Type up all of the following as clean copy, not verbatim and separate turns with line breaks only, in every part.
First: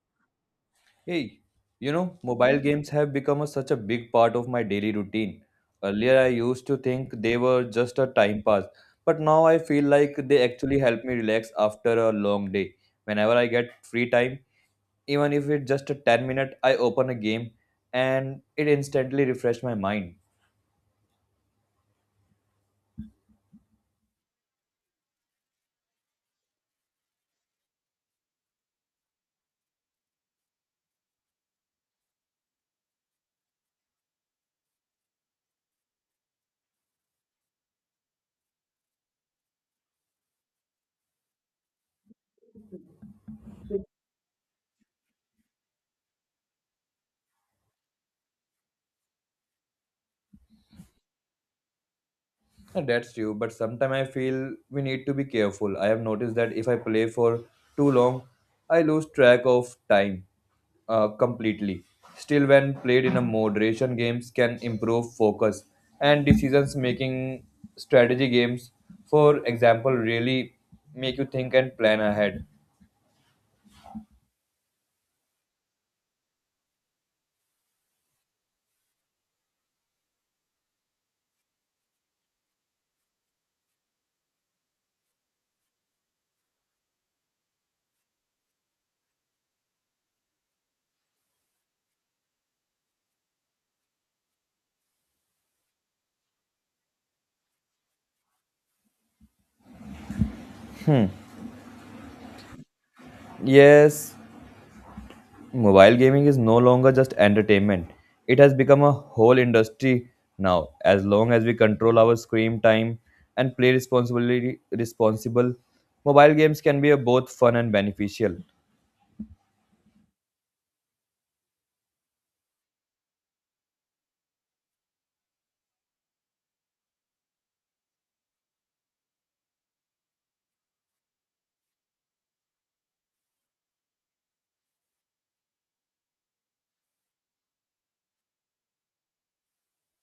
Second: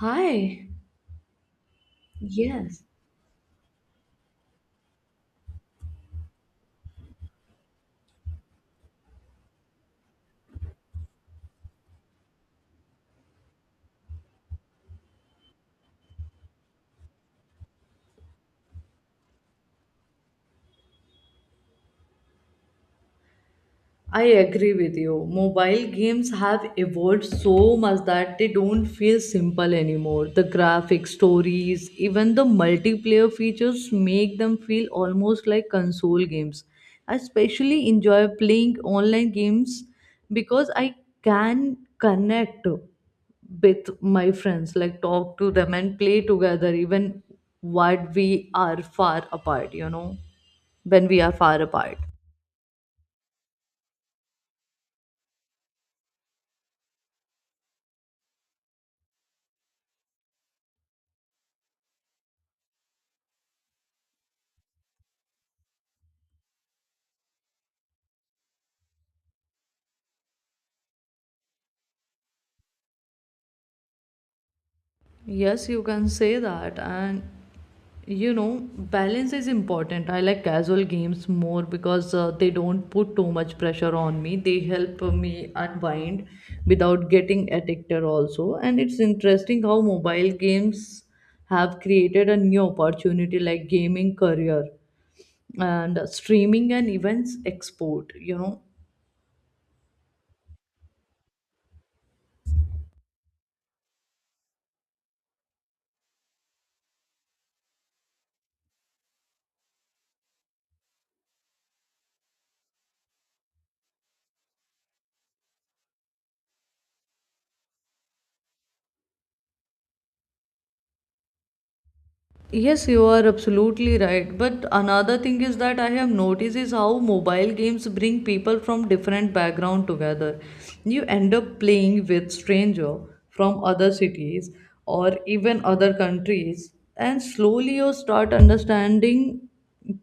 Hi.
Hey, you know, mobile
Yes.
games have become such a big part of my daily routine. Earlier, I used to think they were just a time pass, but now I feel like they actually help me relax after a long day. Whenever I get free time, even if it's just a 10 minute, I open a game and it instantly refreshes my mind.
I agree with you. Mobile games have evolved so much that they don't feel simple anymore. The graphics, stories, even the multiplayer features make them feel almost like console games. I especially enjoy playing online games because I can connect with my friends, like talk to them and play together, even what we are far apart, when we are far apart.
Yeah, that's true, but sometimes I feel we need to be careful. I have noticed that if I play for too long, I lose track of time completely. Still, when played in a moderation, games can improve focus and decisions making. Strategy games, for example, really make you think and plan ahead.
Yes, you can say that. And you know, balance is important. I like casual games more because they don't put too much pressure on me. They help me unwind without getting addicted, also. And it's interesting how mobile games have created a new opportunity like gaming career and streaming and events export, you know.
Yes, mobile gaming is no longer just entertainment. It has become a whole industry now. As long as we control our screen time and play responsibly responsible, mobile games can be a both fun and beneficial.
Yes, you are absolutely right. But another thing is that I have noticed is how mobile games bring people from different background together. You end up playing with stranger from other cities or even other countries, and slowly you start understanding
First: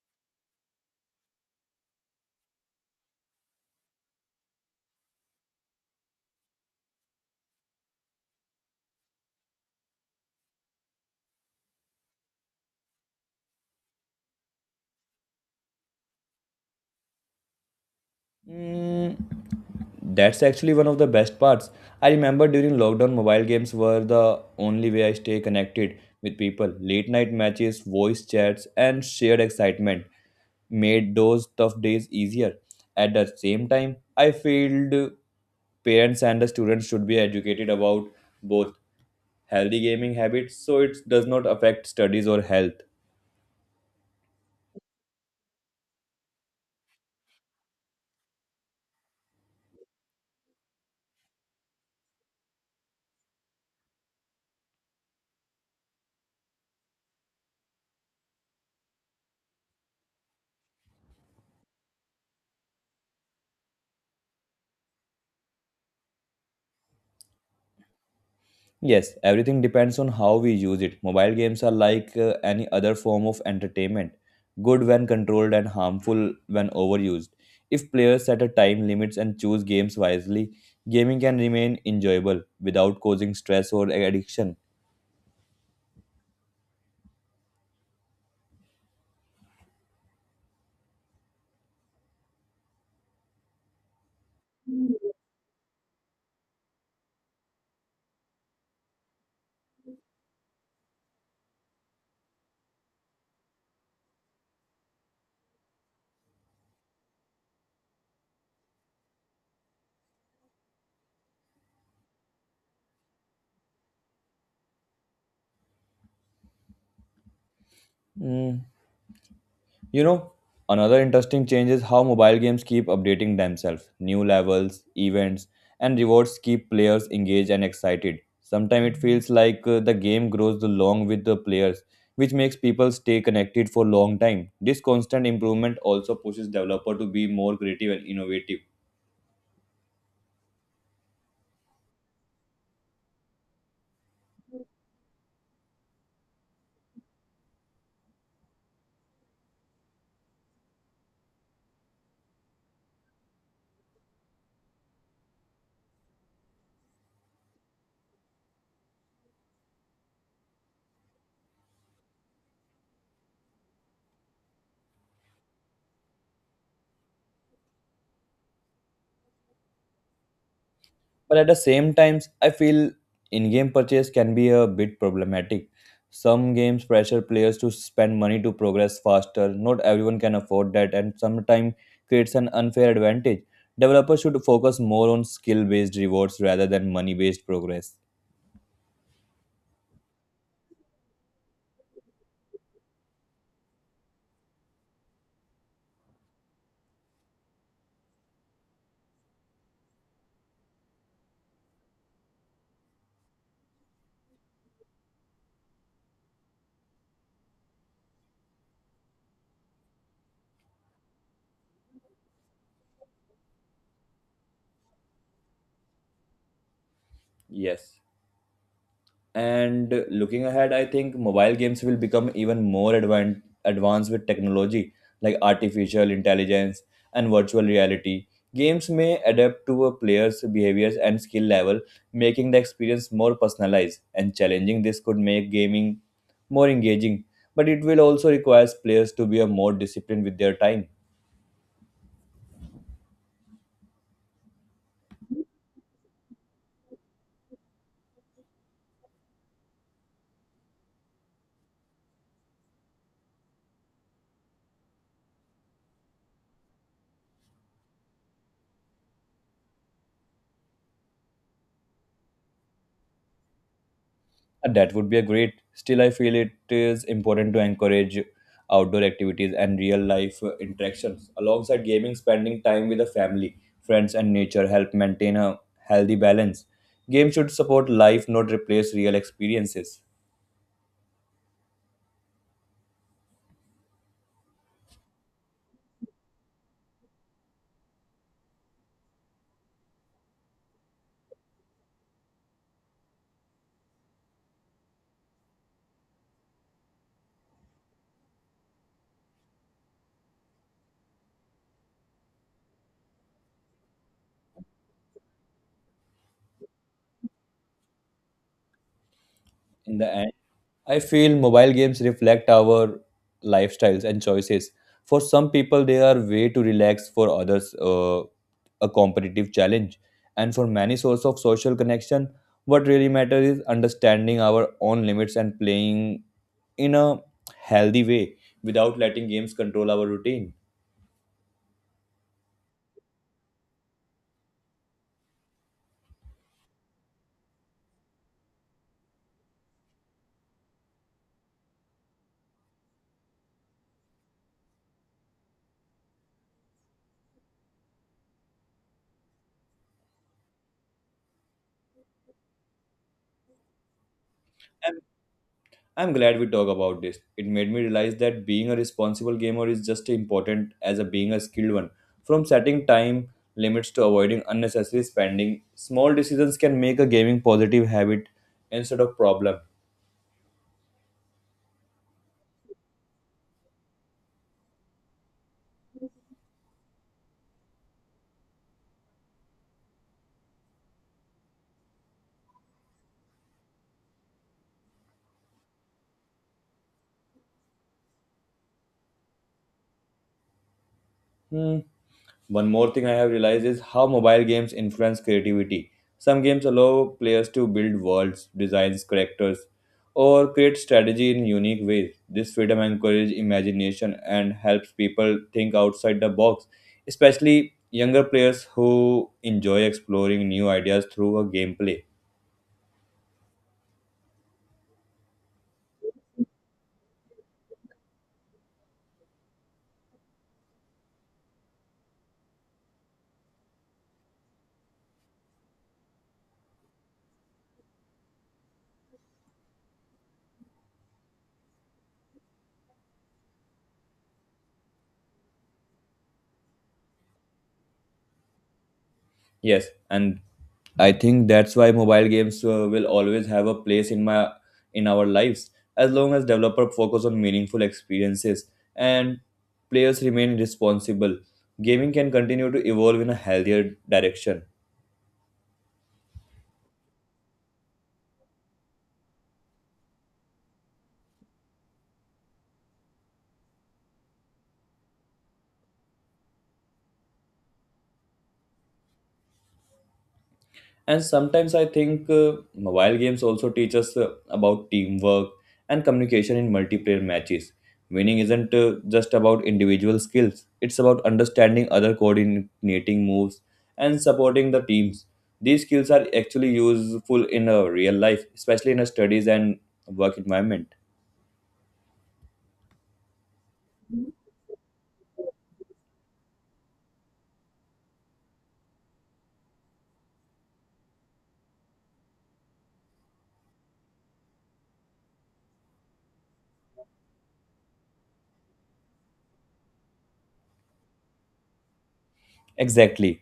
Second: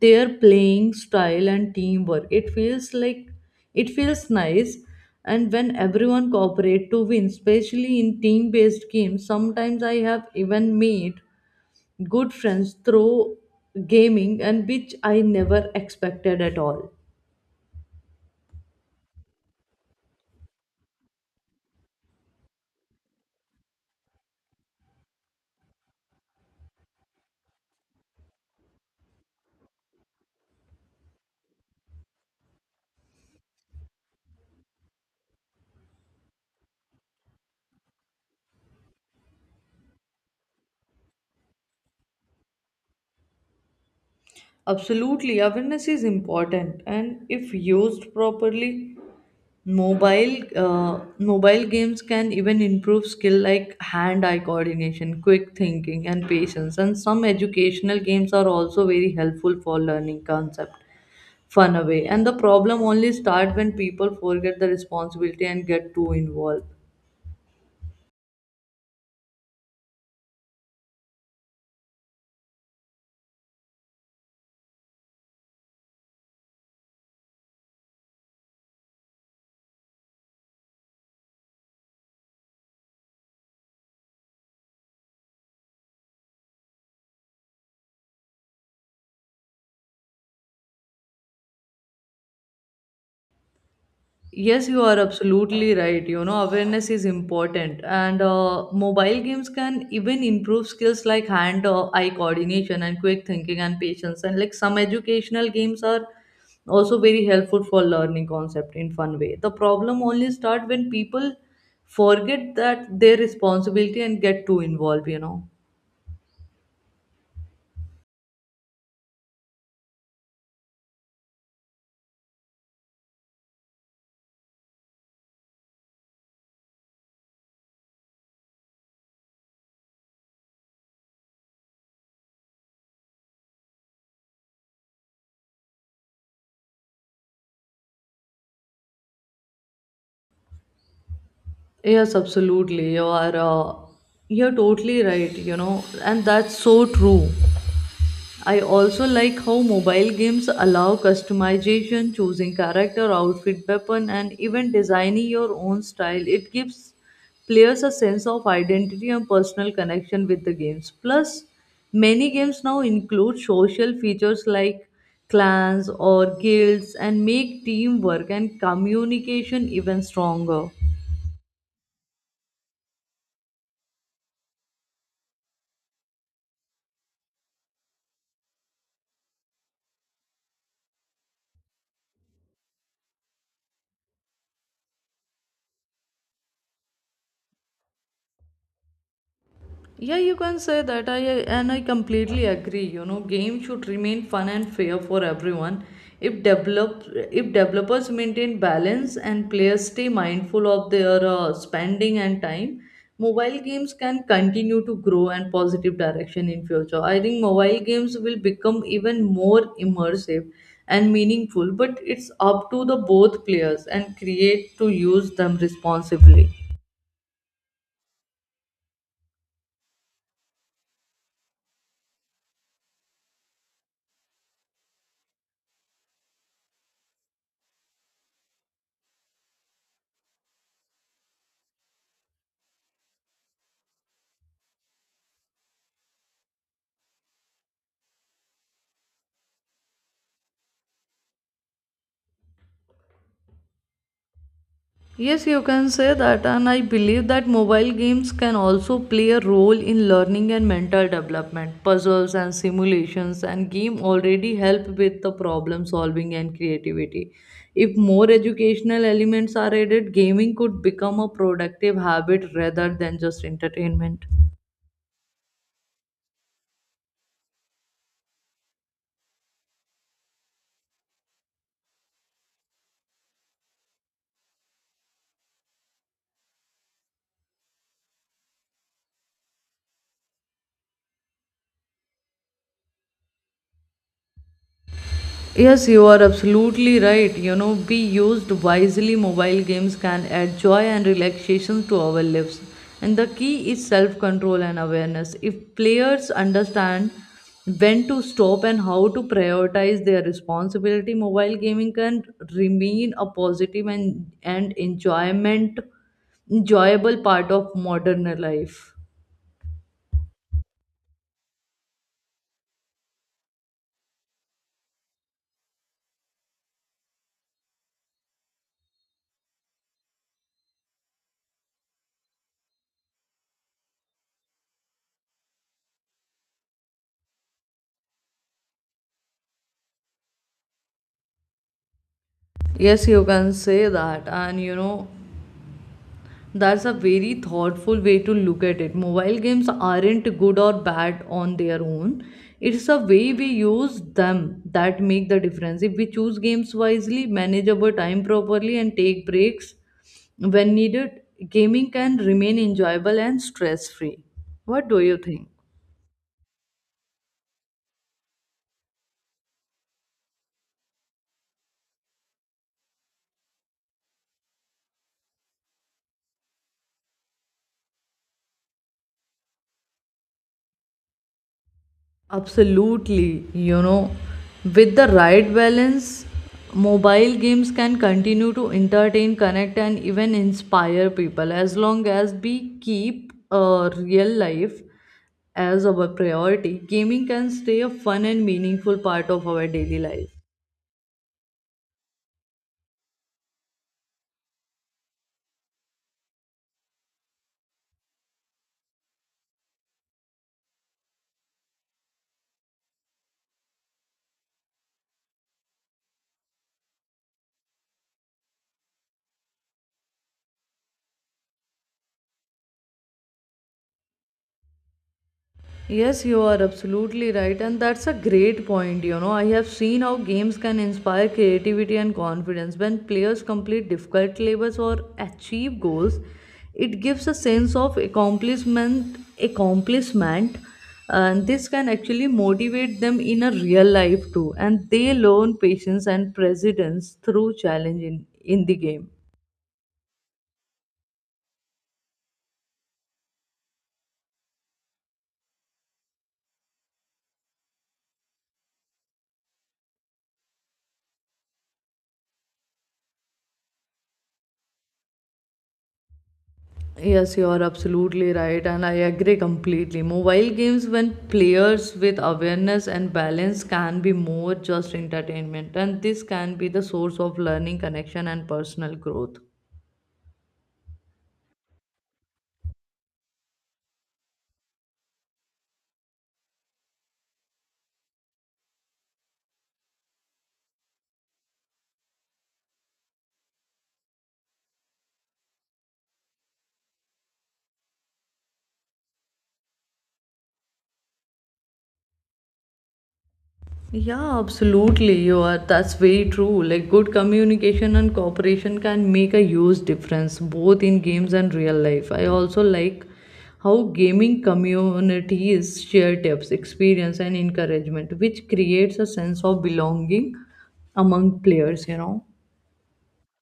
their playing style and teamwork. It feels nice and when everyone cooperate to win, especially in team-based games, sometimes I have even made good friends through gaming and which I never expected at all.
Mm, that's actually one of the best parts. I remember during lockdown, mobile games were the only way I stay connected with people. Late night matches, voice chats, and shared excitement made those tough days easier. At the same time, I feel parents and the students should be educated about both healthy gaming habits so it does not affect studies or health.
Absolutely, awareness is important, and if used properly, mobile uh, mobile games can even improve skill like hand eye coordination, quick thinking, and patience. And some educational games are also very helpful for learning concept fun away, and the problem only start when people forget the responsibility and get too involved.
Yes, everything depends on how we use it. Mobile games are like any other form of entertainment, good when controlled and harmful when overused. If players set a time limits and choose games wisely, gaming can remain enjoyable without causing stress or addiction.
Yes, you are absolutely right. You know, awareness is important, and mobile games can even improve skills like hand eye coordination and quick thinking and patience. And like some educational games are also very helpful for learning concept in fun way. The problem only start when people forget that their responsibility and get too involved. You know.
Mm, you know, another interesting change is how mobile games keep updating themselves. New levels, events, and rewards keep players engaged and excited. Sometimes it feels like the game grows along with the players, which makes people stay connected for a long time. This constant improvement also pushes developer to be more creative and innovative.
Yes, absolutely. You're totally right, you know, and that's so true. I also like how mobile games allow customization, choosing character, outfit, weapon, and even designing your own style. It gives players a sense of identity and personal connection with the games. Plus, many games now include social features like clans or guilds and make teamwork and communication even stronger.
But at the same times, I feel in-game purchase can be a bit problematic. Some games pressure players to spend money to progress faster. Not everyone can afford that, and sometimes creates an unfair advantage. Developers should focus more on skill-based rewards rather than money-based progress.
Yeah, you can say that. I completely agree. You know, games should remain fun and fair for everyone. If develop if developers maintain balance and players stay mindful of their spending and time, mobile games can continue to grow and positive direction in future. I think mobile games will become even more immersive and meaningful, but it's up to the both players and create to use them responsibly.
Yes. And looking ahead, I think mobile games will become even more advanced with technology like artificial intelligence and virtual reality. Games may adapt to a player's behaviors and skill level, making the experience more personalized and challenging. This could make gaming more engaging, but it will also require players to be a more disciplined with their time.
Yes, you can say that, and I believe that mobile games can also play a role in learning and mental development. Puzzles and simulations and game already help with the problem solving and creativity. If more educational elements are added, gaming could become a productive habit rather than just entertainment.
That would be a great. Still, I feel it is important to encourage outdoor activities and real life interactions. Alongside gaming, spending time with the family, friends, and nature help maintain a healthy balance. Games should support life, not replace real experiences.
Yes, you are absolutely right. You know, be used wisely, mobile games can add joy and relaxation to our lives. And the key is self control and awareness. If players understand when to stop and how to prioritize their responsibility, mobile gaming can remain a positive and enjoyment enjoyable part of modern life.
In the end, I feel mobile games reflect our lifestyles and choices. For some people, they are way to relax. For others, a competitive challenge. And for many, source of social connection. What really matters is understanding our own limits and playing in a healthy way without letting games control our routine.
Yes, you can say that. And you know, that's a very thoughtful way to look at it. Mobile games aren't good or bad on their own. It's the way we use them that make the difference. If we choose games wisely, manage our time properly, and take breaks when needed, gaming can remain enjoyable and stress free. What do you think?
I'm glad we talk about this. It made me realize that being a responsible gamer is just as important as a being a skilled one. From setting time limits to avoiding unnecessary spending, small decisions can make a gaming positive habit instead of problem.
Absolutely, you know, with the right balance, mobile games can continue to entertain, connect, and even inspire people as long as we keep real life as our priority. Gaming can stay a fun and meaningful part of our daily life.
Hmm, one more thing I have realized is how mobile games influence creativity. Some games allow players to build worlds, designs, characters, or create strategy in unique ways. This freedom encourages imagination and helps people think outside the box, especially younger players who enjoy exploring new ideas through a gameplay.
Yes, you are absolutely right, and that's a great point. You know, I have seen how games can inspire creativity and confidence. When players complete difficult levels or achieve goals, it gives a sense of accomplishment, and this can actually motivate them in a real life too. And they learn patience and perseverance through challenge in the game.
Yes, and I think that's why mobile games will always have a place in my in our lives as long as developer focus on meaningful experiences and players remain responsible. Gaming can continue to evolve in a healthier direction.
Yes, you are absolutely right, and I agree completely. Mobile games, when players with awareness and balance, can be more just entertainment, and this can be the source of learning, connection, and personal growth.
And sometimes I think mobile games also teach us about teamwork and communication in multiplayer matches. Winning isn't just about individual skills, it's about understanding other coordinating moves and supporting the teams. These skills are actually useful in real life, especially in a studies and work environment.
Yeah, absolutely. You are. That's very true. Like, good communication and cooperation can make a huge difference both in games and real life. I also like how gaming communities share tips, experience, and encouragement, which creates a sense of belonging among players, you know.
Exactly.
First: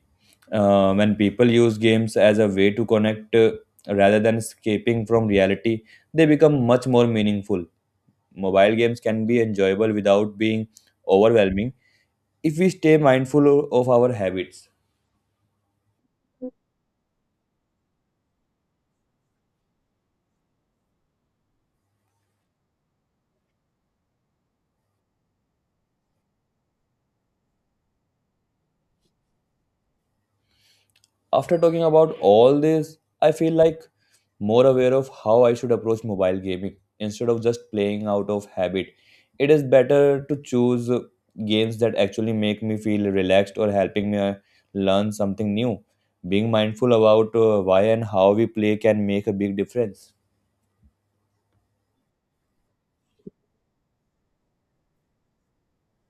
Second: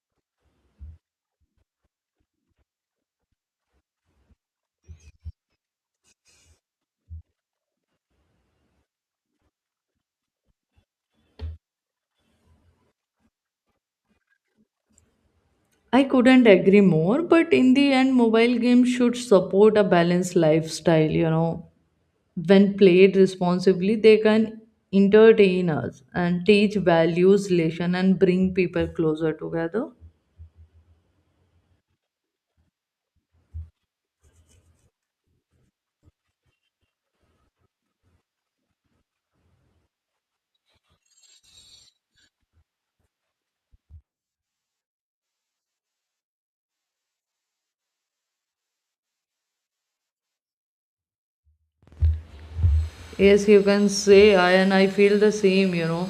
When people use games as a way to connect, rather than escaping from reality, they become much more meaningful. Mobile games can be enjoyable without being overwhelming if we stay mindful of our habits.
I couldn't agree more, but in the end, mobile games should support a balanced lifestyle, you know, when played responsibly, they can entertain us and teach values, lesson, and bring people closer together.
After talking about all this, I feel like more aware of how I should approach mobile gaming instead of just playing out of habit. It is better to choose games that actually make me feel relaxed or helping me learn something new. Being mindful about why and how we play can make a big difference.
Yes, you can say I feel the same, you know.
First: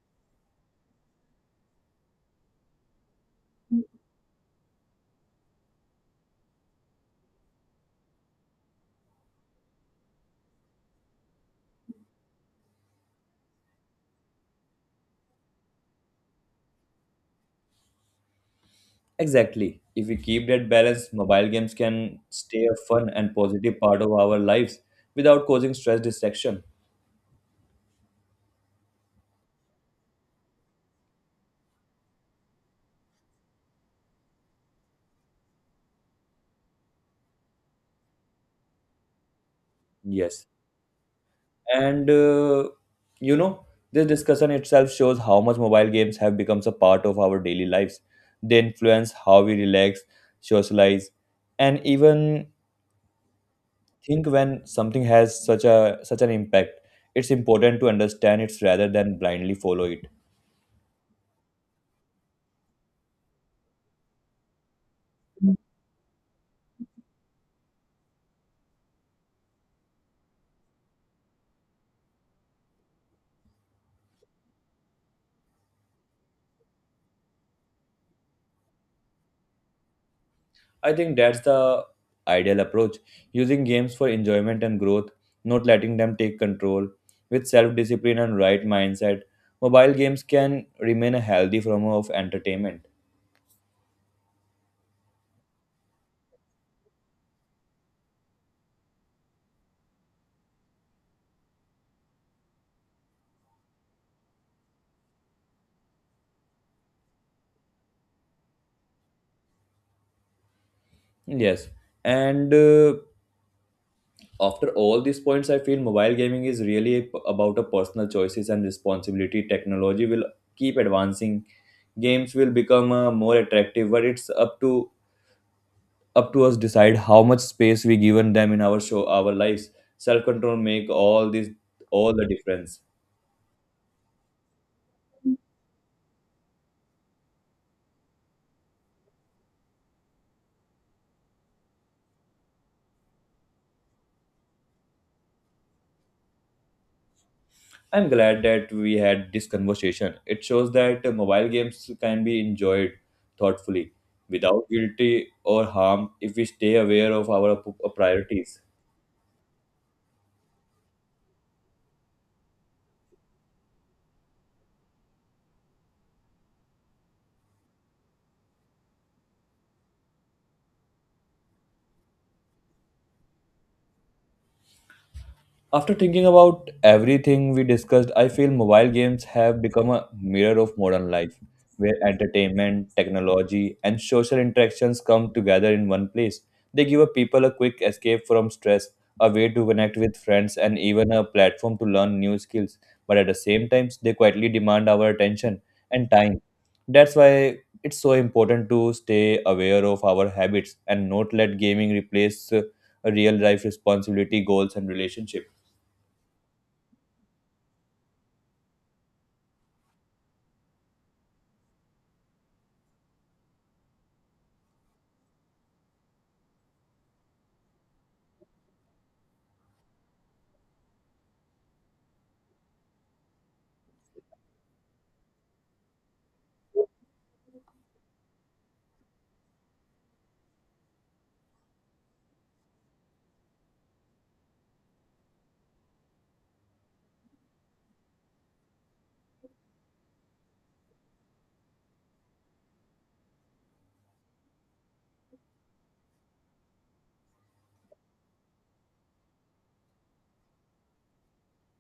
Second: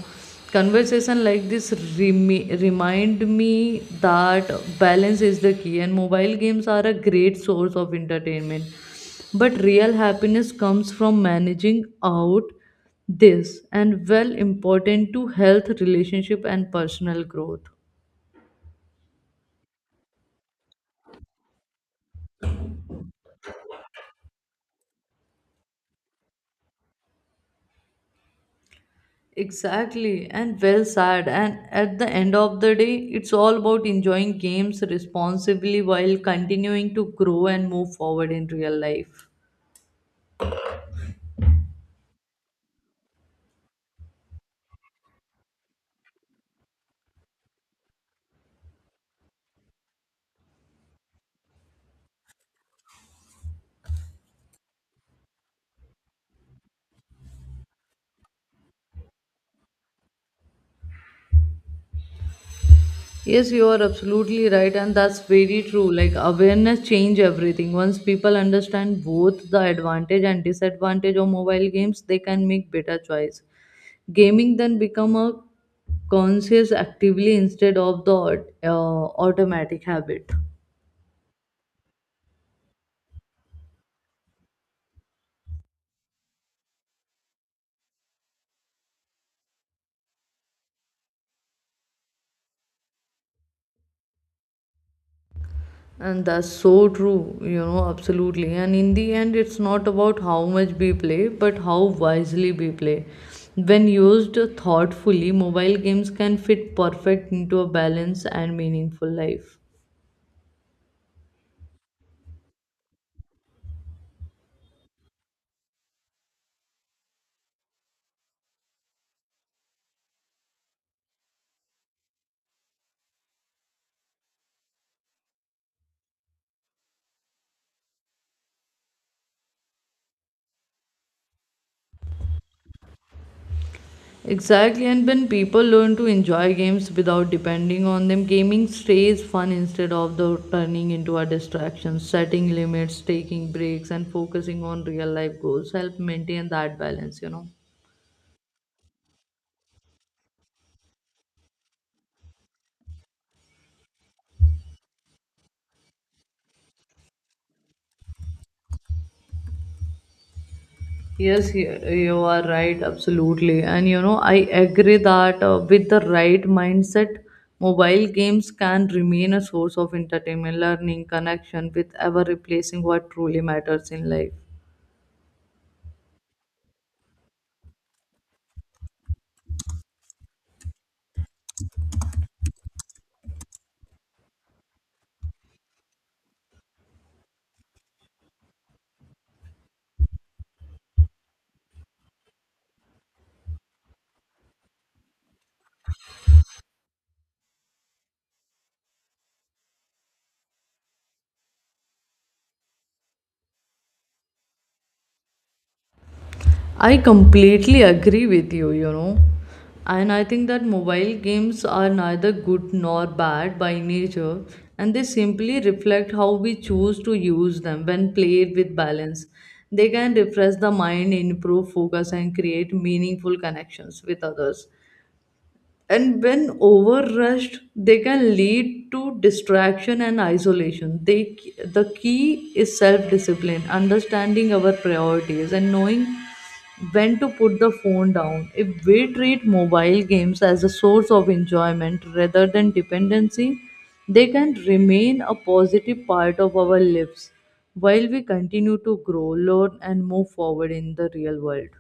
Conversation like this remind me that balance is the key, and mobile games are a great source of entertainment. But real happiness comes from managing out this and well important to health, relationship, and personal growth.
Exactly. If we keep that balance, mobile games can stay a fun and positive part of our lives without causing stress distraction.
Exactly, and well said. And at the end of the day, it's all about enjoying games responsibly while continuing to grow and move forward in real life.
Yes. And you know, this discussion itself shows how much mobile games have become a part of our daily lives. They influence how we relax, socialize, and even think when something has such an impact. It's important to understand it rather than blindly follow it.
Yes, you are absolutely right, and that's very true. Like awareness change everything. Once people understand both the advantage and disadvantage of mobile games, they can make better choice. Gaming then become a conscious actively instead of the automatic habit.
I think that's the ideal approach, using games for enjoyment and growth, not letting them take control. With self discipline and right mindset, mobile games can remain a healthy form of entertainment.
And that's so true, you know, absolutely. And in the end, it's not about how much we play, but how wisely we play. When used thoughtfully, mobile games can fit perfect into a balanced and meaningful life.
Yes, and after all these points, I feel mobile gaming is really about a personal choices and responsibility. Technology will keep advancing, games will become more attractive, but it's up to us decide how much space we given them in our lives. Self control make all the difference.
Exactly, and when people learn to enjoy games without depending on them, gaming stays fun instead of the turning into a distraction. Setting limits, taking breaks, and focusing on real life goals help maintain that balance, you know.
I'm glad that we had this conversation. It shows that mobile games can be enjoyed thoughtfully without guilty or harm if we stay aware of our priorities.
Yes, you are right, absolutely. And you know, I agree that with the right mindset, mobile games can remain a source of entertainment, learning, connection with ever replacing what truly matters in life.
After thinking about everything we discussed, I feel mobile games have become a mirror of modern life, where entertainment, technology, and social interactions come together in one place. They give a people a quick escape from stress, a way to connect with friends, and even a platform to learn new skills. But at the same time, they quietly demand our attention and time. That's why it's so important to stay aware of our habits and not let gaming replace real life responsibility, goals, and relationships.
I completely agree with you, you know. And I think that mobile games are neither good nor bad by nature, and they simply reflect how we choose to use them when played with balance. They can refresh the mind, improve focus, and create meaningful connections with others, and when overrushed they can lead to distraction and isolation they, the key is self-discipline, understanding our priorities and knowing when to put the phone down. If we treat mobile games as a source of enjoyment rather than dependency, they can remain a positive part of our lives while we continue to grow, learn, and move forward in the real world.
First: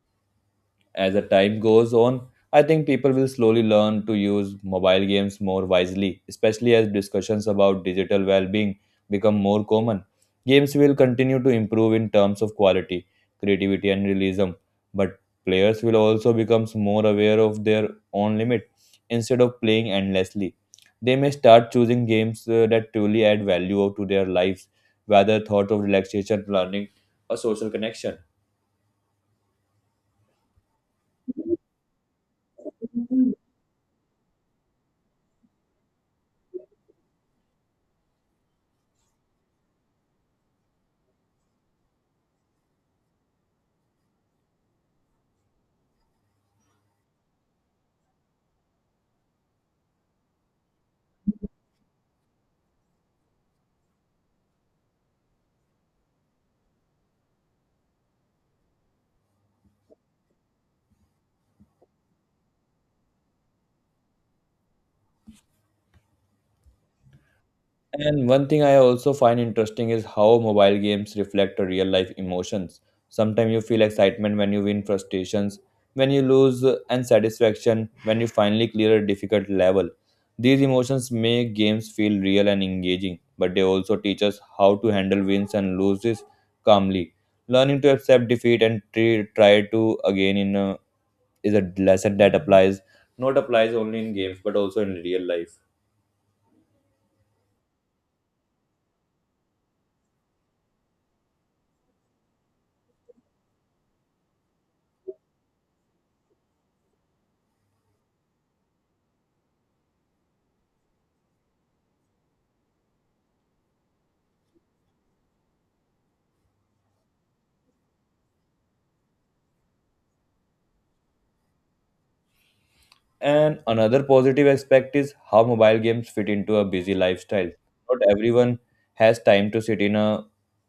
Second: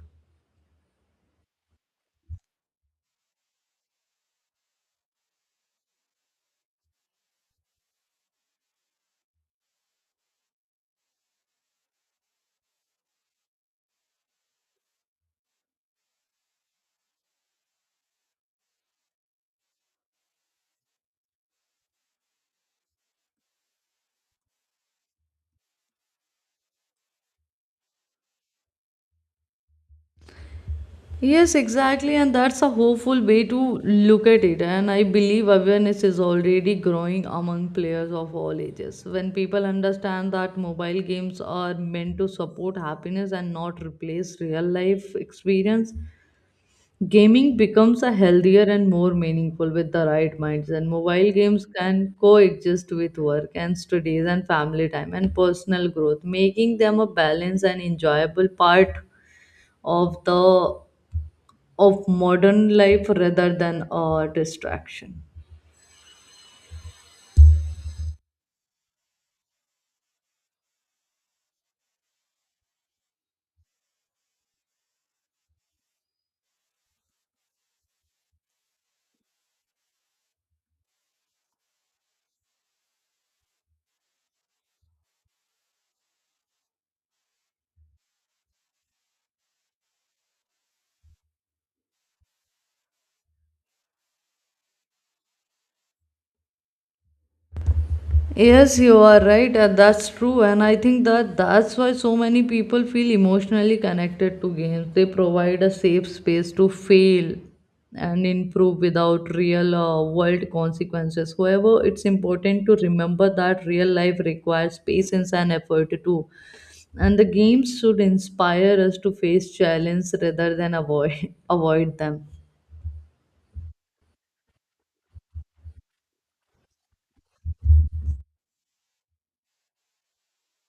As the time goes on, I think people will slowly learn to use mobile games more wisely, especially as discussions about digital well being become more common. Games will continue to improve in terms of quality, creativity, and realism, but players will also become more aware of their own limit instead of playing endlessly. They may start choosing games that truly add value to their lives, whether thought of relaxation, learning, or social connection.
Yes, exactly, and that's a hopeful way to look at it. And I believe awareness is already growing among players of all ages. When people understand that mobile games are meant to support happiness and not replace real life experience, gaming becomes a healthier and more meaningful with the right minds. And mobile games can coexist with work and studies and family time and personal growth, making them a balanced and enjoyable part of the of modern life rather than a distraction.
And one thing I also find interesting is how mobile games reflect real life emotions. Sometimes you feel excitement when you win, frustrations when you lose, and satisfaction when you finally clear a difficult level. These emotions make games feel real and engaging, but they also teach us how to handle wins and loses calmly. Learning to accept defeat and try to again is a lesson that applies not applies only in games but also in real life.
Yes, you are right, and that's true. And I think that's why so many people feel emotionally connected to games. They provide a safe space to fail and improve without real world consequences. However, it's important to remember that real life requires patience and effort too. And the games should inspire us to face challenges rather than avoid avoid them.
And another positive aspect is how mobile games fit into a busy lifestyle. Not everyone has time to sit in a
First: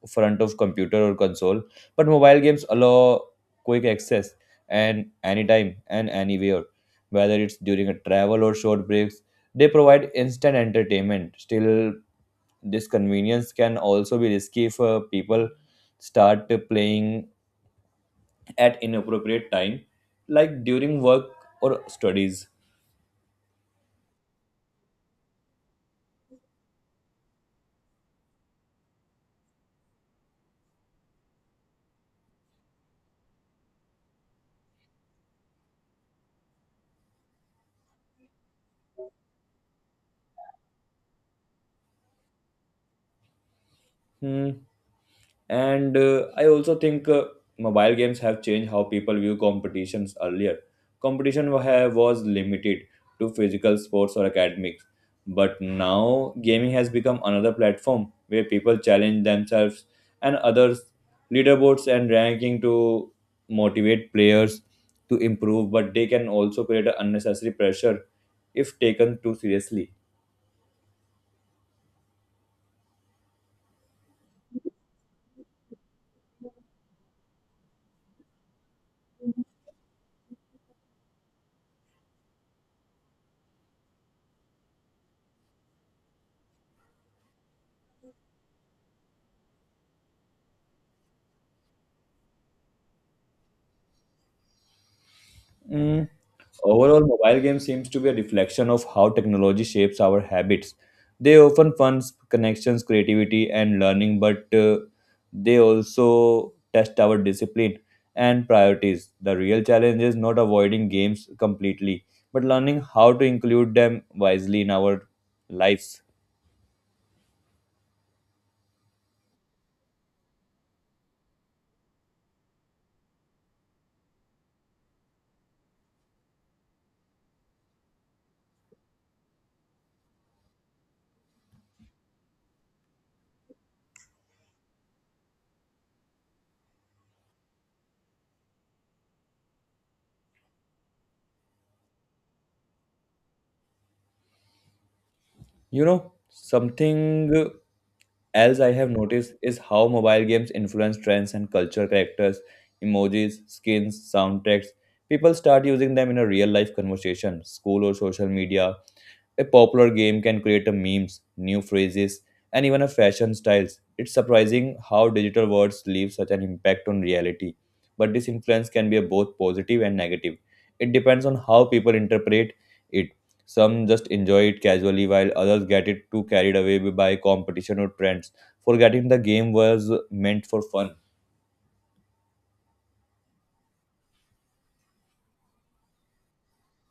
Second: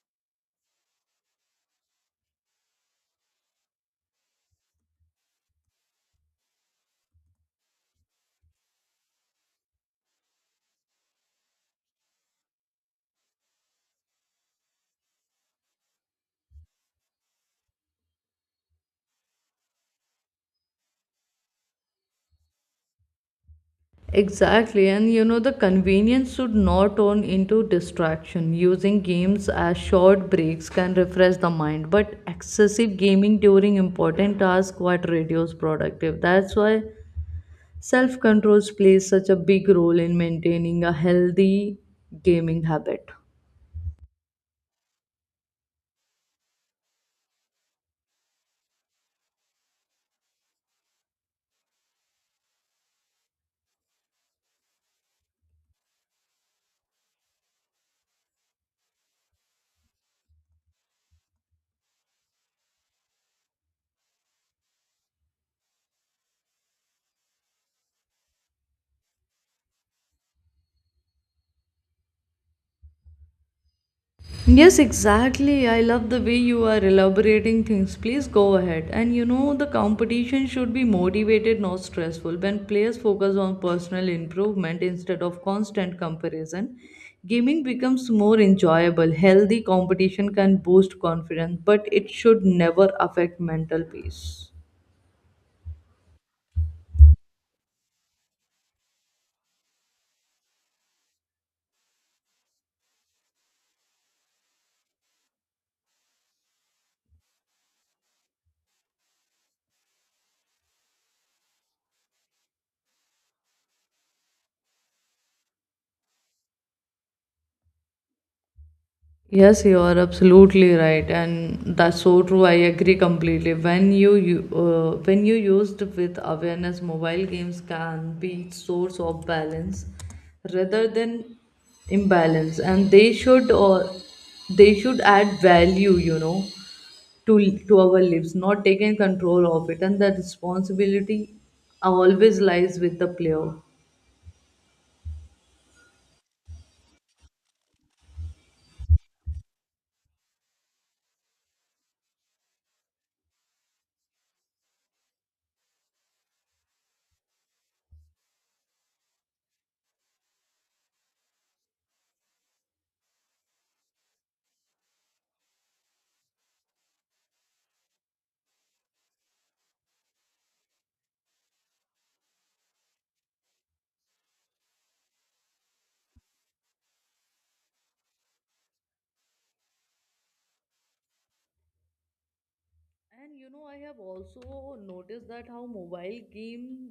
front of computer or console, but mobile games allow quick access and anytime and anywhere. Whether it's during a travel or short breaks, they provide instant entertainment. Still, this convenience can also be risky if people start playing at inappropriate time, like during work or studies.
Exactly, and you know, the convenience should not turn into distraction. Using games as short breaks can refresh the mind, but excessive gaming during important tasks quite reduce productive. That's why self control plays such a big role in maintaining a healthy gaming habit.
Hmm. And I also think mobile games have changed how people view competitions earlier. Competition was limited to physical sports or academics, but now gaming has become another platform where people challenge themselves and others, leaderboards and ranking to motivate players to improve, but they can also create an unnecessary pressure if taken too seriously.
Yes, exactly. I love the way you are elaborating things. Please go ahead. And you know, the competition should be motivated, not stressful. When players focus on personal improvement instead of constant comparison, gaming becomes more enjoyable. Healthy competition can boost confidence, but it should never affect mental peace.
Mm, overall, mobile games seems to be a reflection of how technology shapes our habits. They often funds connections, creativity, and learning, but they also test our discipline and priorities. The real challenge is not avoiding games completely, but learning how to include them wisely in our lives.
Yes, you are absolutely right, and that's so true. I agree completely. When you used with awareness, mobile games can be source of balance rather than imbalance, and they should add value, you know, to our lives, not taking control of it, and the responsibility always lies with the player.
You know, something else I have noticed is how mobile games influence trends and culture characters, emojis, skins, soundtracks. People start using them in a real life conversation, school or social media. A popular game can create a memes, new phrases, and even a fashion styles. It's surprising how digital words leave such an impact on reality. But this influence can be both positive and negative. It depends on how people interpret it. Some just enjoy it casually, while others get it too carried away by competition or trends, forgetting the game was meant for fun.
And you know, I have also noticed that how mobile game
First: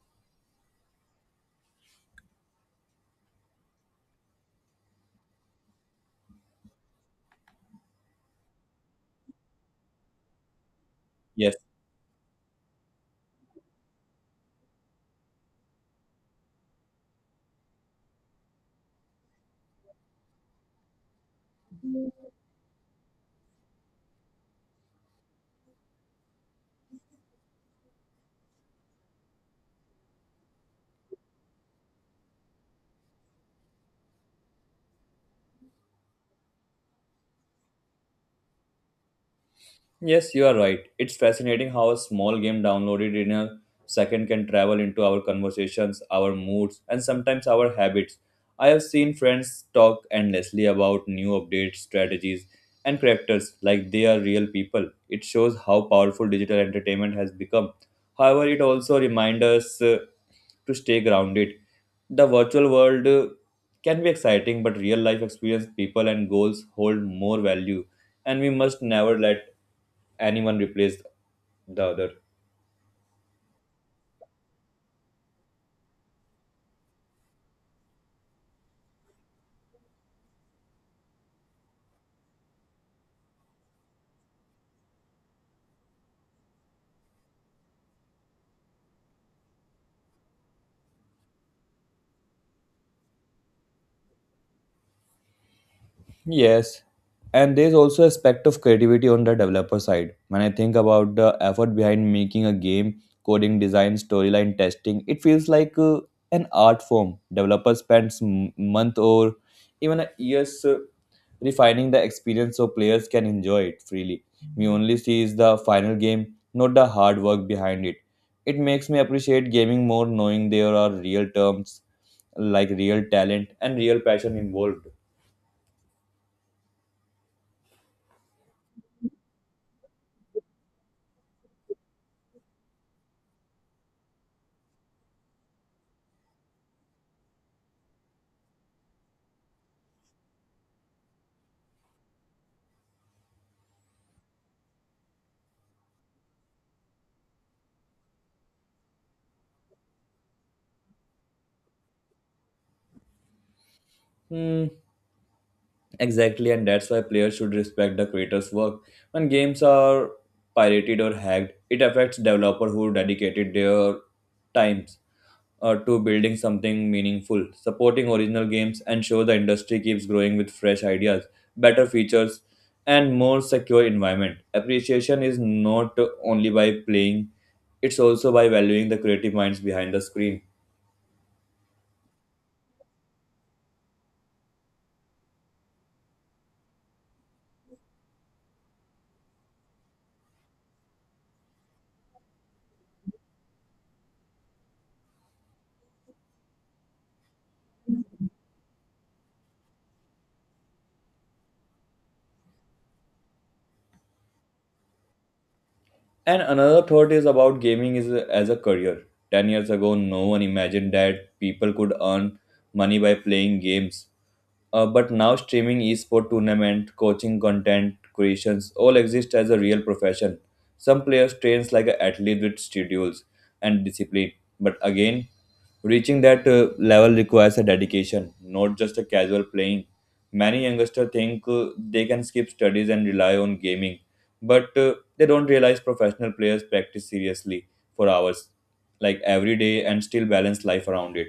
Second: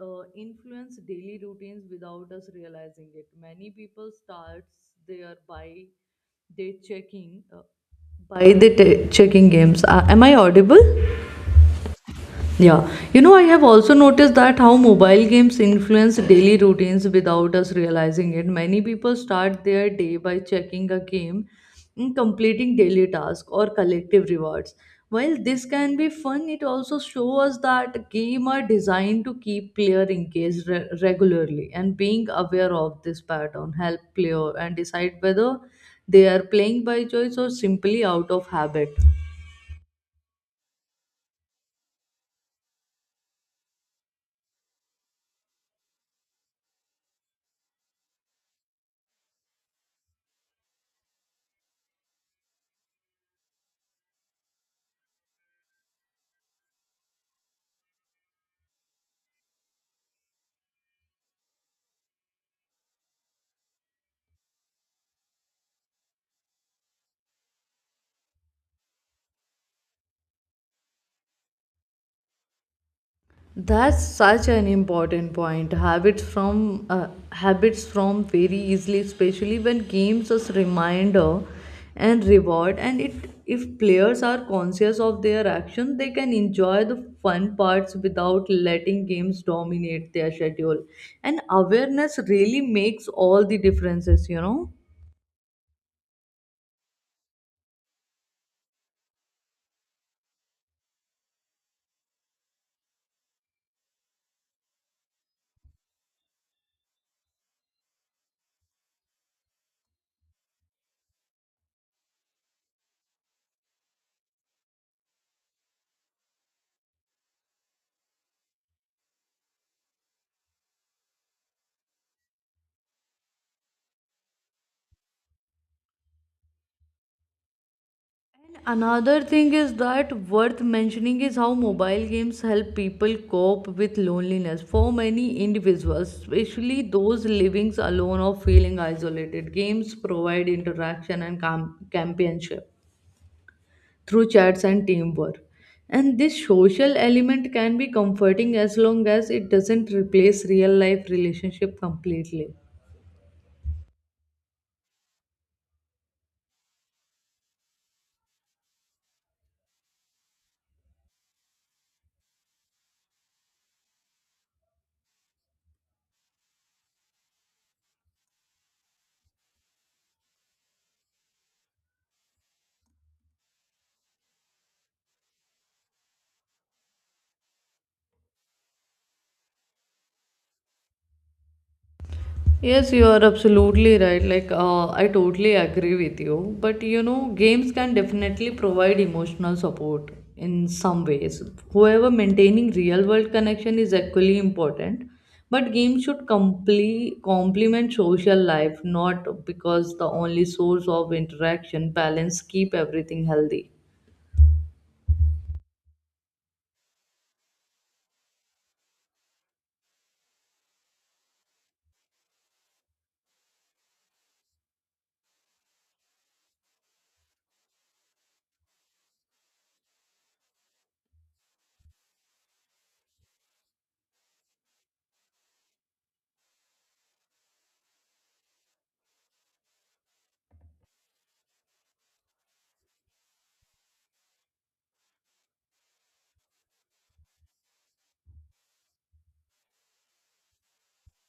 influence daily routines without us realizing it. Many people starts their by they checking by the t- checking games. Am I audible?
Yes.
Yeah, you know, I have also noticed that how mobile games influence daily routines without us realizing it. Many people start their day by checking a game and completing daily tasks or collective rewards. While this can be fun, it also shows us that games are designed to keep player engaged regularly, and being aware of this pattern help player and decide whether they are playing by choice or simply out of habit.
Yes, you are right. It's fascinating how a small game downloaded in a second can travel into our conversations, our moods, and sometimes our habits. I have seen friends talk endlessly about new updates, strategies, and characters like they are real people. It shows how powerful digital entertainment has become. However, it also reminds us to stay grounded. The virtual world can be exciting, but real life experience, people, and goals hold more value, and we must never let anyone replace the other.
That's such an important point. Habits from very easily, especially when games as reminder and reward. And it if players are conscious of their action, they can enjoy the fun parts without letting games dominate their schedule. And awareness really makes all the differences,
Yes. And there's also aspect of creativity on the developer side. When I think about the effort behind making a game, coding, design, storyline, testing, it feels like an art form. Developers spend month or even a years refining the experience so players can enjoy it freely. We only see is the final game, not the hard work behind it. It makes me appreciate gaming more, knowing there are real terms like real talent and real passion involved.
Another thing is that worth mentioning is how mobile games help people cope with loneliness. For many individuals, especially those living alone or feeling isolated, games provide interaction and companionship through chats and teamwork. And this social element can be comforting as long as it doesn't replace real life relationship completely.
Hmm, exactly, and that's why players should respect the creator's work. When games are pirated or hacked, it affects developer who dedicated their times to building something meaningful. Supporting original games ensure the industry keeps growing with fresh ideas, better features, and more secure environment. Appreciation is not only by playing; it's also by valuing the creative minds behind the screen.
Yes, you are absolutely right. I totally agree with you. But you know, games can definitely provide emotional support in some ways. However, maintaining real world connection is equally important. But games should complement social life, not because the only source of interaction. Balance keep everything healthy.
And another thought is about gaming is as a career. 10 years ago, no one imagined that people could earn money by playing games. But now streaming esport tournament, coaching content creations all exist as a real profession. Some players trains like an athlete with schedules and discipline. But again, reaching that level requires a dedication, not just a casual playing. Many youngsters think they can skip studies and rely on gaming, but they don't realize professional players practice seriously for hours, like every day, and still balance life around it.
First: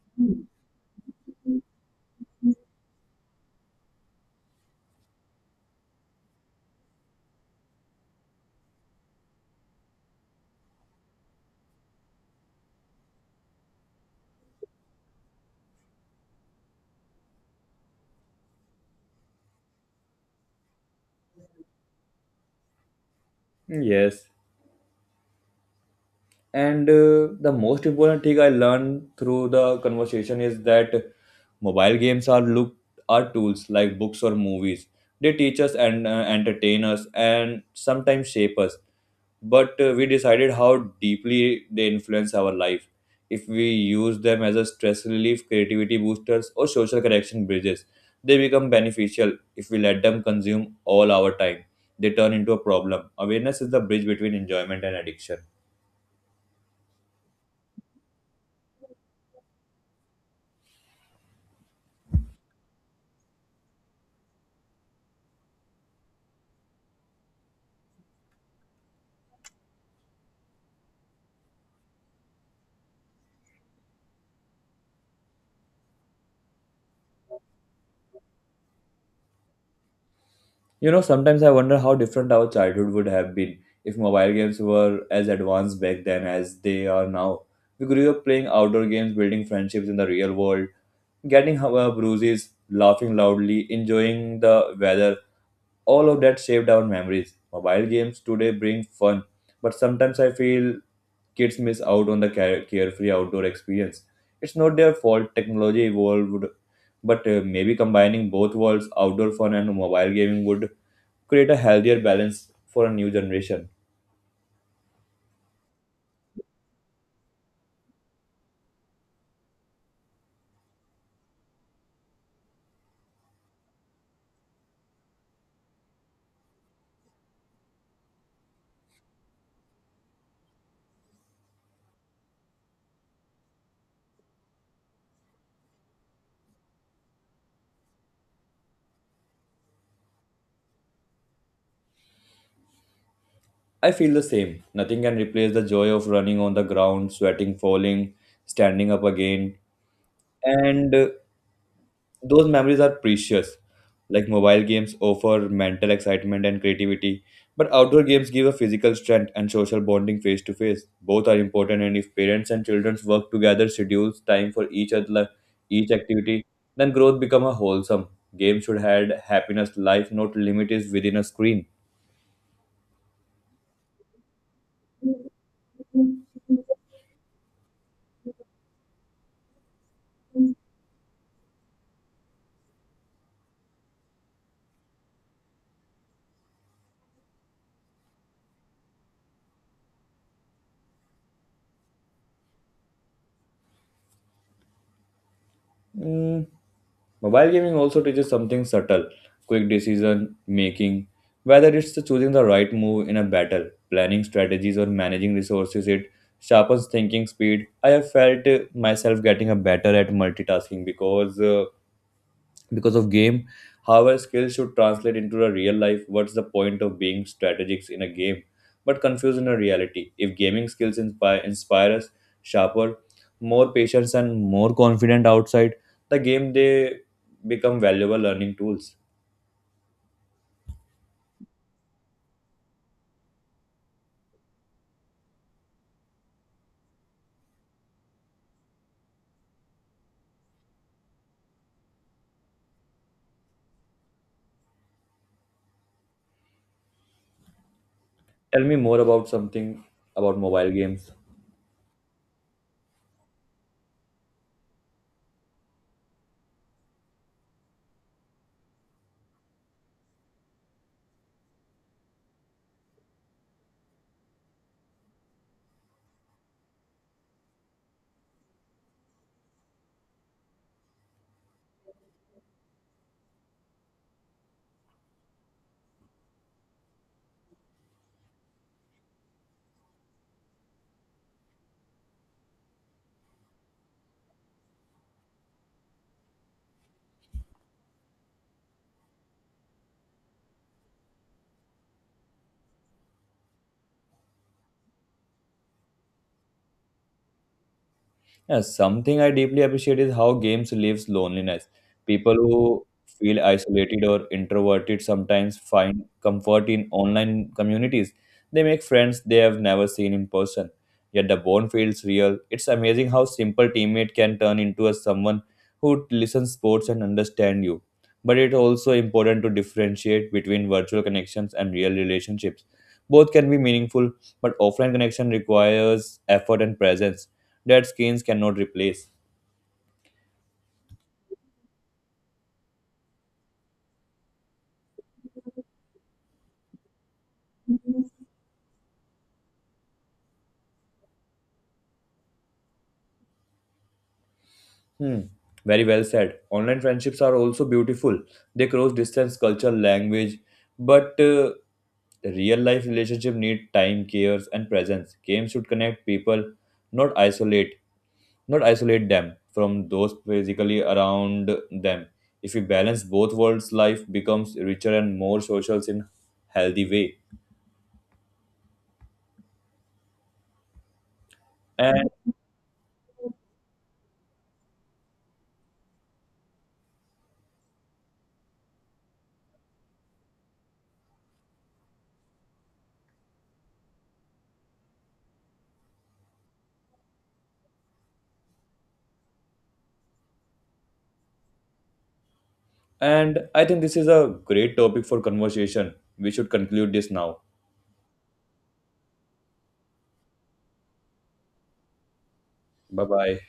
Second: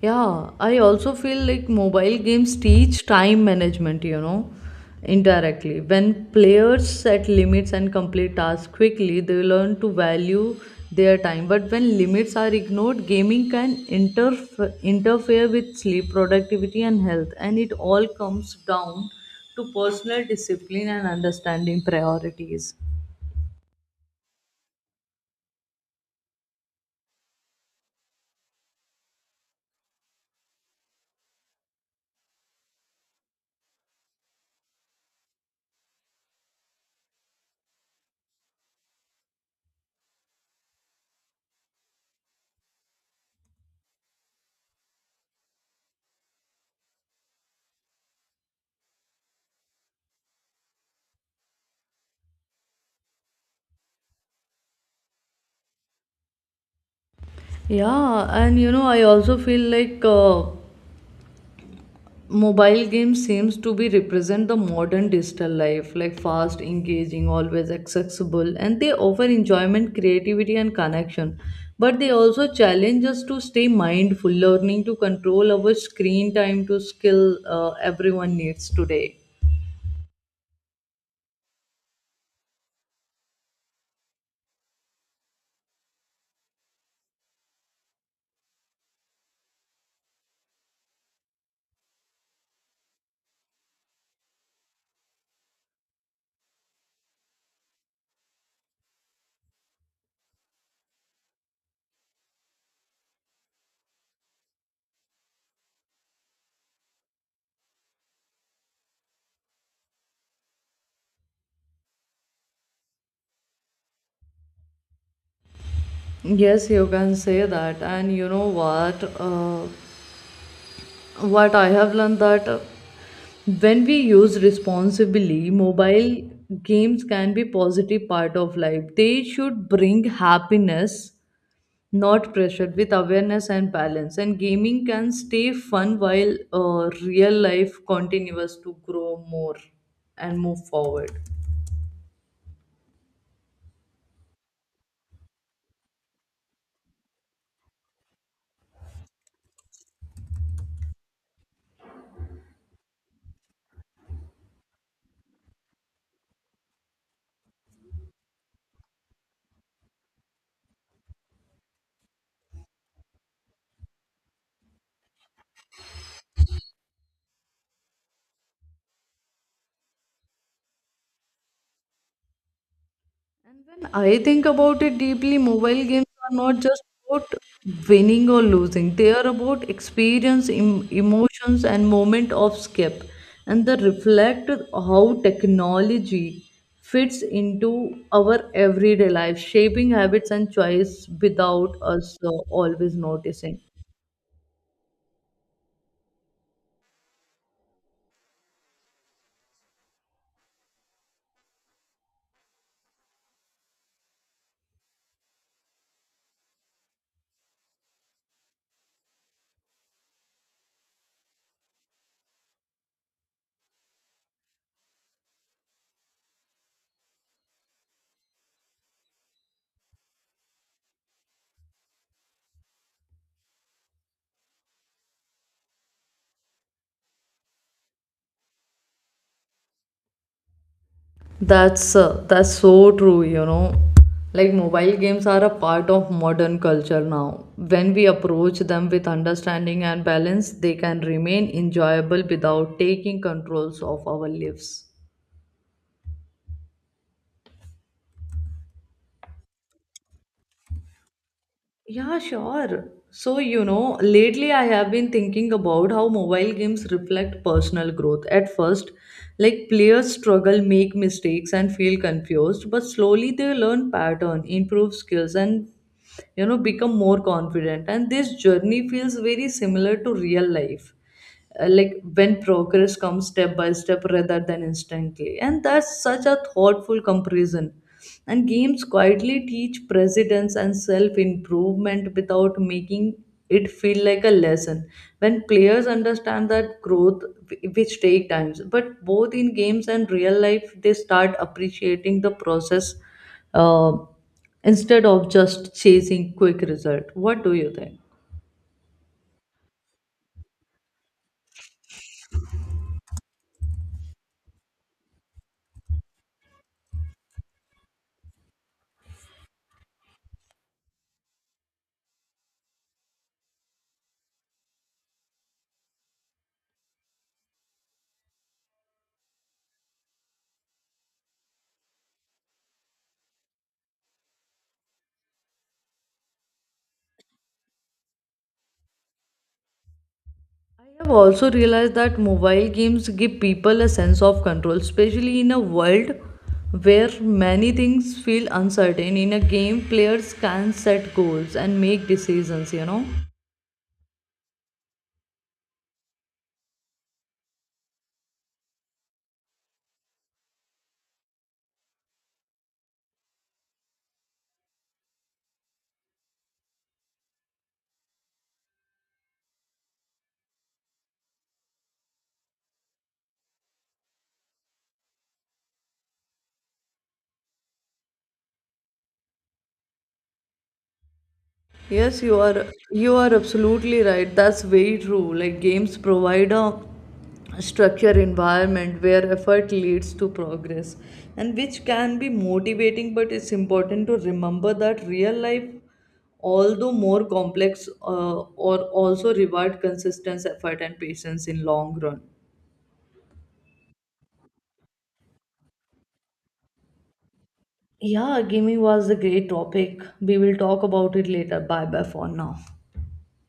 Yeah, I also feel like mobile games teach time management, you know, indirectly. When players set limits and complete tasks quickly, they learn to value their time. But when limits are ignored, gaming can interfere with sleep, productivity, and health. And it all comes down to personal discipline and understanding priorities.
Yes. And the most important thing I learned through the conversation is that mobile games are look are tools like books or movies. They teach us and entertain us and sometimes shape us. But we decided how deeply they influence our life. If we use them as a stress relief, creativity boosters, or social connection bridges, they become beneficial. If we let them consume all our time, they turn into a problem. Awareness is the bridge between enjoyment and addiction.
Yeah, and you know, I also feel like mobile games seems to be represent the modern digital life, like fast, engaging, always accessible, and they offer enjoyment, creativity, and connection, but they also challenge us to stay mindful, learning to control our screen time, to skill everyone needs today.
You know, sometimes I wonder how different our childhood would have been if mobile games were as advanced back then as they are now. We grew up playing outdoor games, building friendships in the real world, getting our bruises, laughing loudly, enjoying the weather. All of that shaped our memories. Mobile games today bring fun, but sometimes I feel kids miss out on the carefree outdoor experience. It's not their fault, technology evolved, but maybe combining both worlds, outdoor fun and mobile gaming, would create a healthier balance for a new generation.
Yes, you can say that. And you know what? What I have learned that when we use responsibly, mobile games can be positive part of life. They should bring happiness, not pressure. With awareness and balance, and gaming can stay fun while real life continues to grow more and move forward.
I feel the same. Nothing can replace the joy of running on the ground, sweating, falling, standing up again, and those memories are precious. Like, mobile games offer mental excitement and creativity, but outdoor games give a physical strength and social bonding face to face. Both are important, and if parents and children work together, schedules time for each other, each activity, then growth become a wholesome. Games should add happiness, life, not limit is within a screen.
When I think about it deeply, mobile games are not just about winning or losing. They are about experience, emotions, and moment of escape, and they reflect how technology fits into our everyday life, shaping habits and choice without us always noticing.
Mm, mobile gaming also teaches something subtle: quick decision making. Whether it's choosing the right move in a battle, planning strategies, or managing resources, it sharpens thinking speed. I have felt myself getting a better at multitasking because of game. However, skills should translate into a real life. What's the point of being strategics in a game but confused in a reality? If gaming skills inspire, us sharper, more patience, and more confident outside the game, they become valuable learning tools.
That's so true, you know. Like mobile games are a part of modern culture now. When we approach them with understanding and balance, they can remain enjoyable without taking controls of our lives.
Tell me more about something, about mobile games.
Yeah, sure. So, you know, lately I have been thinking about how mobile games reflect personal growth. At first, like players struggle, make mistakes, and feel confused, but slowly they learn pattern, improve skills, and you know, become more confident. And this journey feels very similar to real life, like when progress comes step by step rather than instantly. And that's such a thoughtful comparison, and games quietly teach precedence and self improvement without making it feel like a lesson. When players understand that growth which take times, but both in games and real life, they start appreciating the process, uh, instead of just chasing quick result. What do you think?
Yeah, something I deeply appreciate is how games relieves loneliness. People who feel isolated or introverted sometimes find comfort in online communities. They make friends they have never seen in person. Yet the bond feels real. It's amazing how simple teammate can turn into a someone who listens, sports, and understand you. But it's also important to differentiate between virtual connections and real relationships. Both can be meaningful, but offline connection requires effort and presence that screens cannot replace.
I have also realized that mobile games give people a sense of control, especially in a world where many things feel uncertain. In a game, players can set goals and make decisions, you know.
Hmm. Very well said. Online friendships are also beautiful. They cross distance, culture, language, but real life relationship need time, cares, and presence. Games should connect people, not isolate, not isolate them from those physically around them. If we balance both worlds, life becomes richer and more social in healthy way. And
Yes, you are absolutely right. That's very true. Like games provide a structured environment where effort leads to progress, and which can be motivating, but it's important to remember that real life, although more complex, or also reward consistent effort and patience in long run.
and I think this is a great topic for conversation. We should conclude this now.
Yeah, gaming was a great topic. We will talk about it later. Bye bye for now.
Bye bye.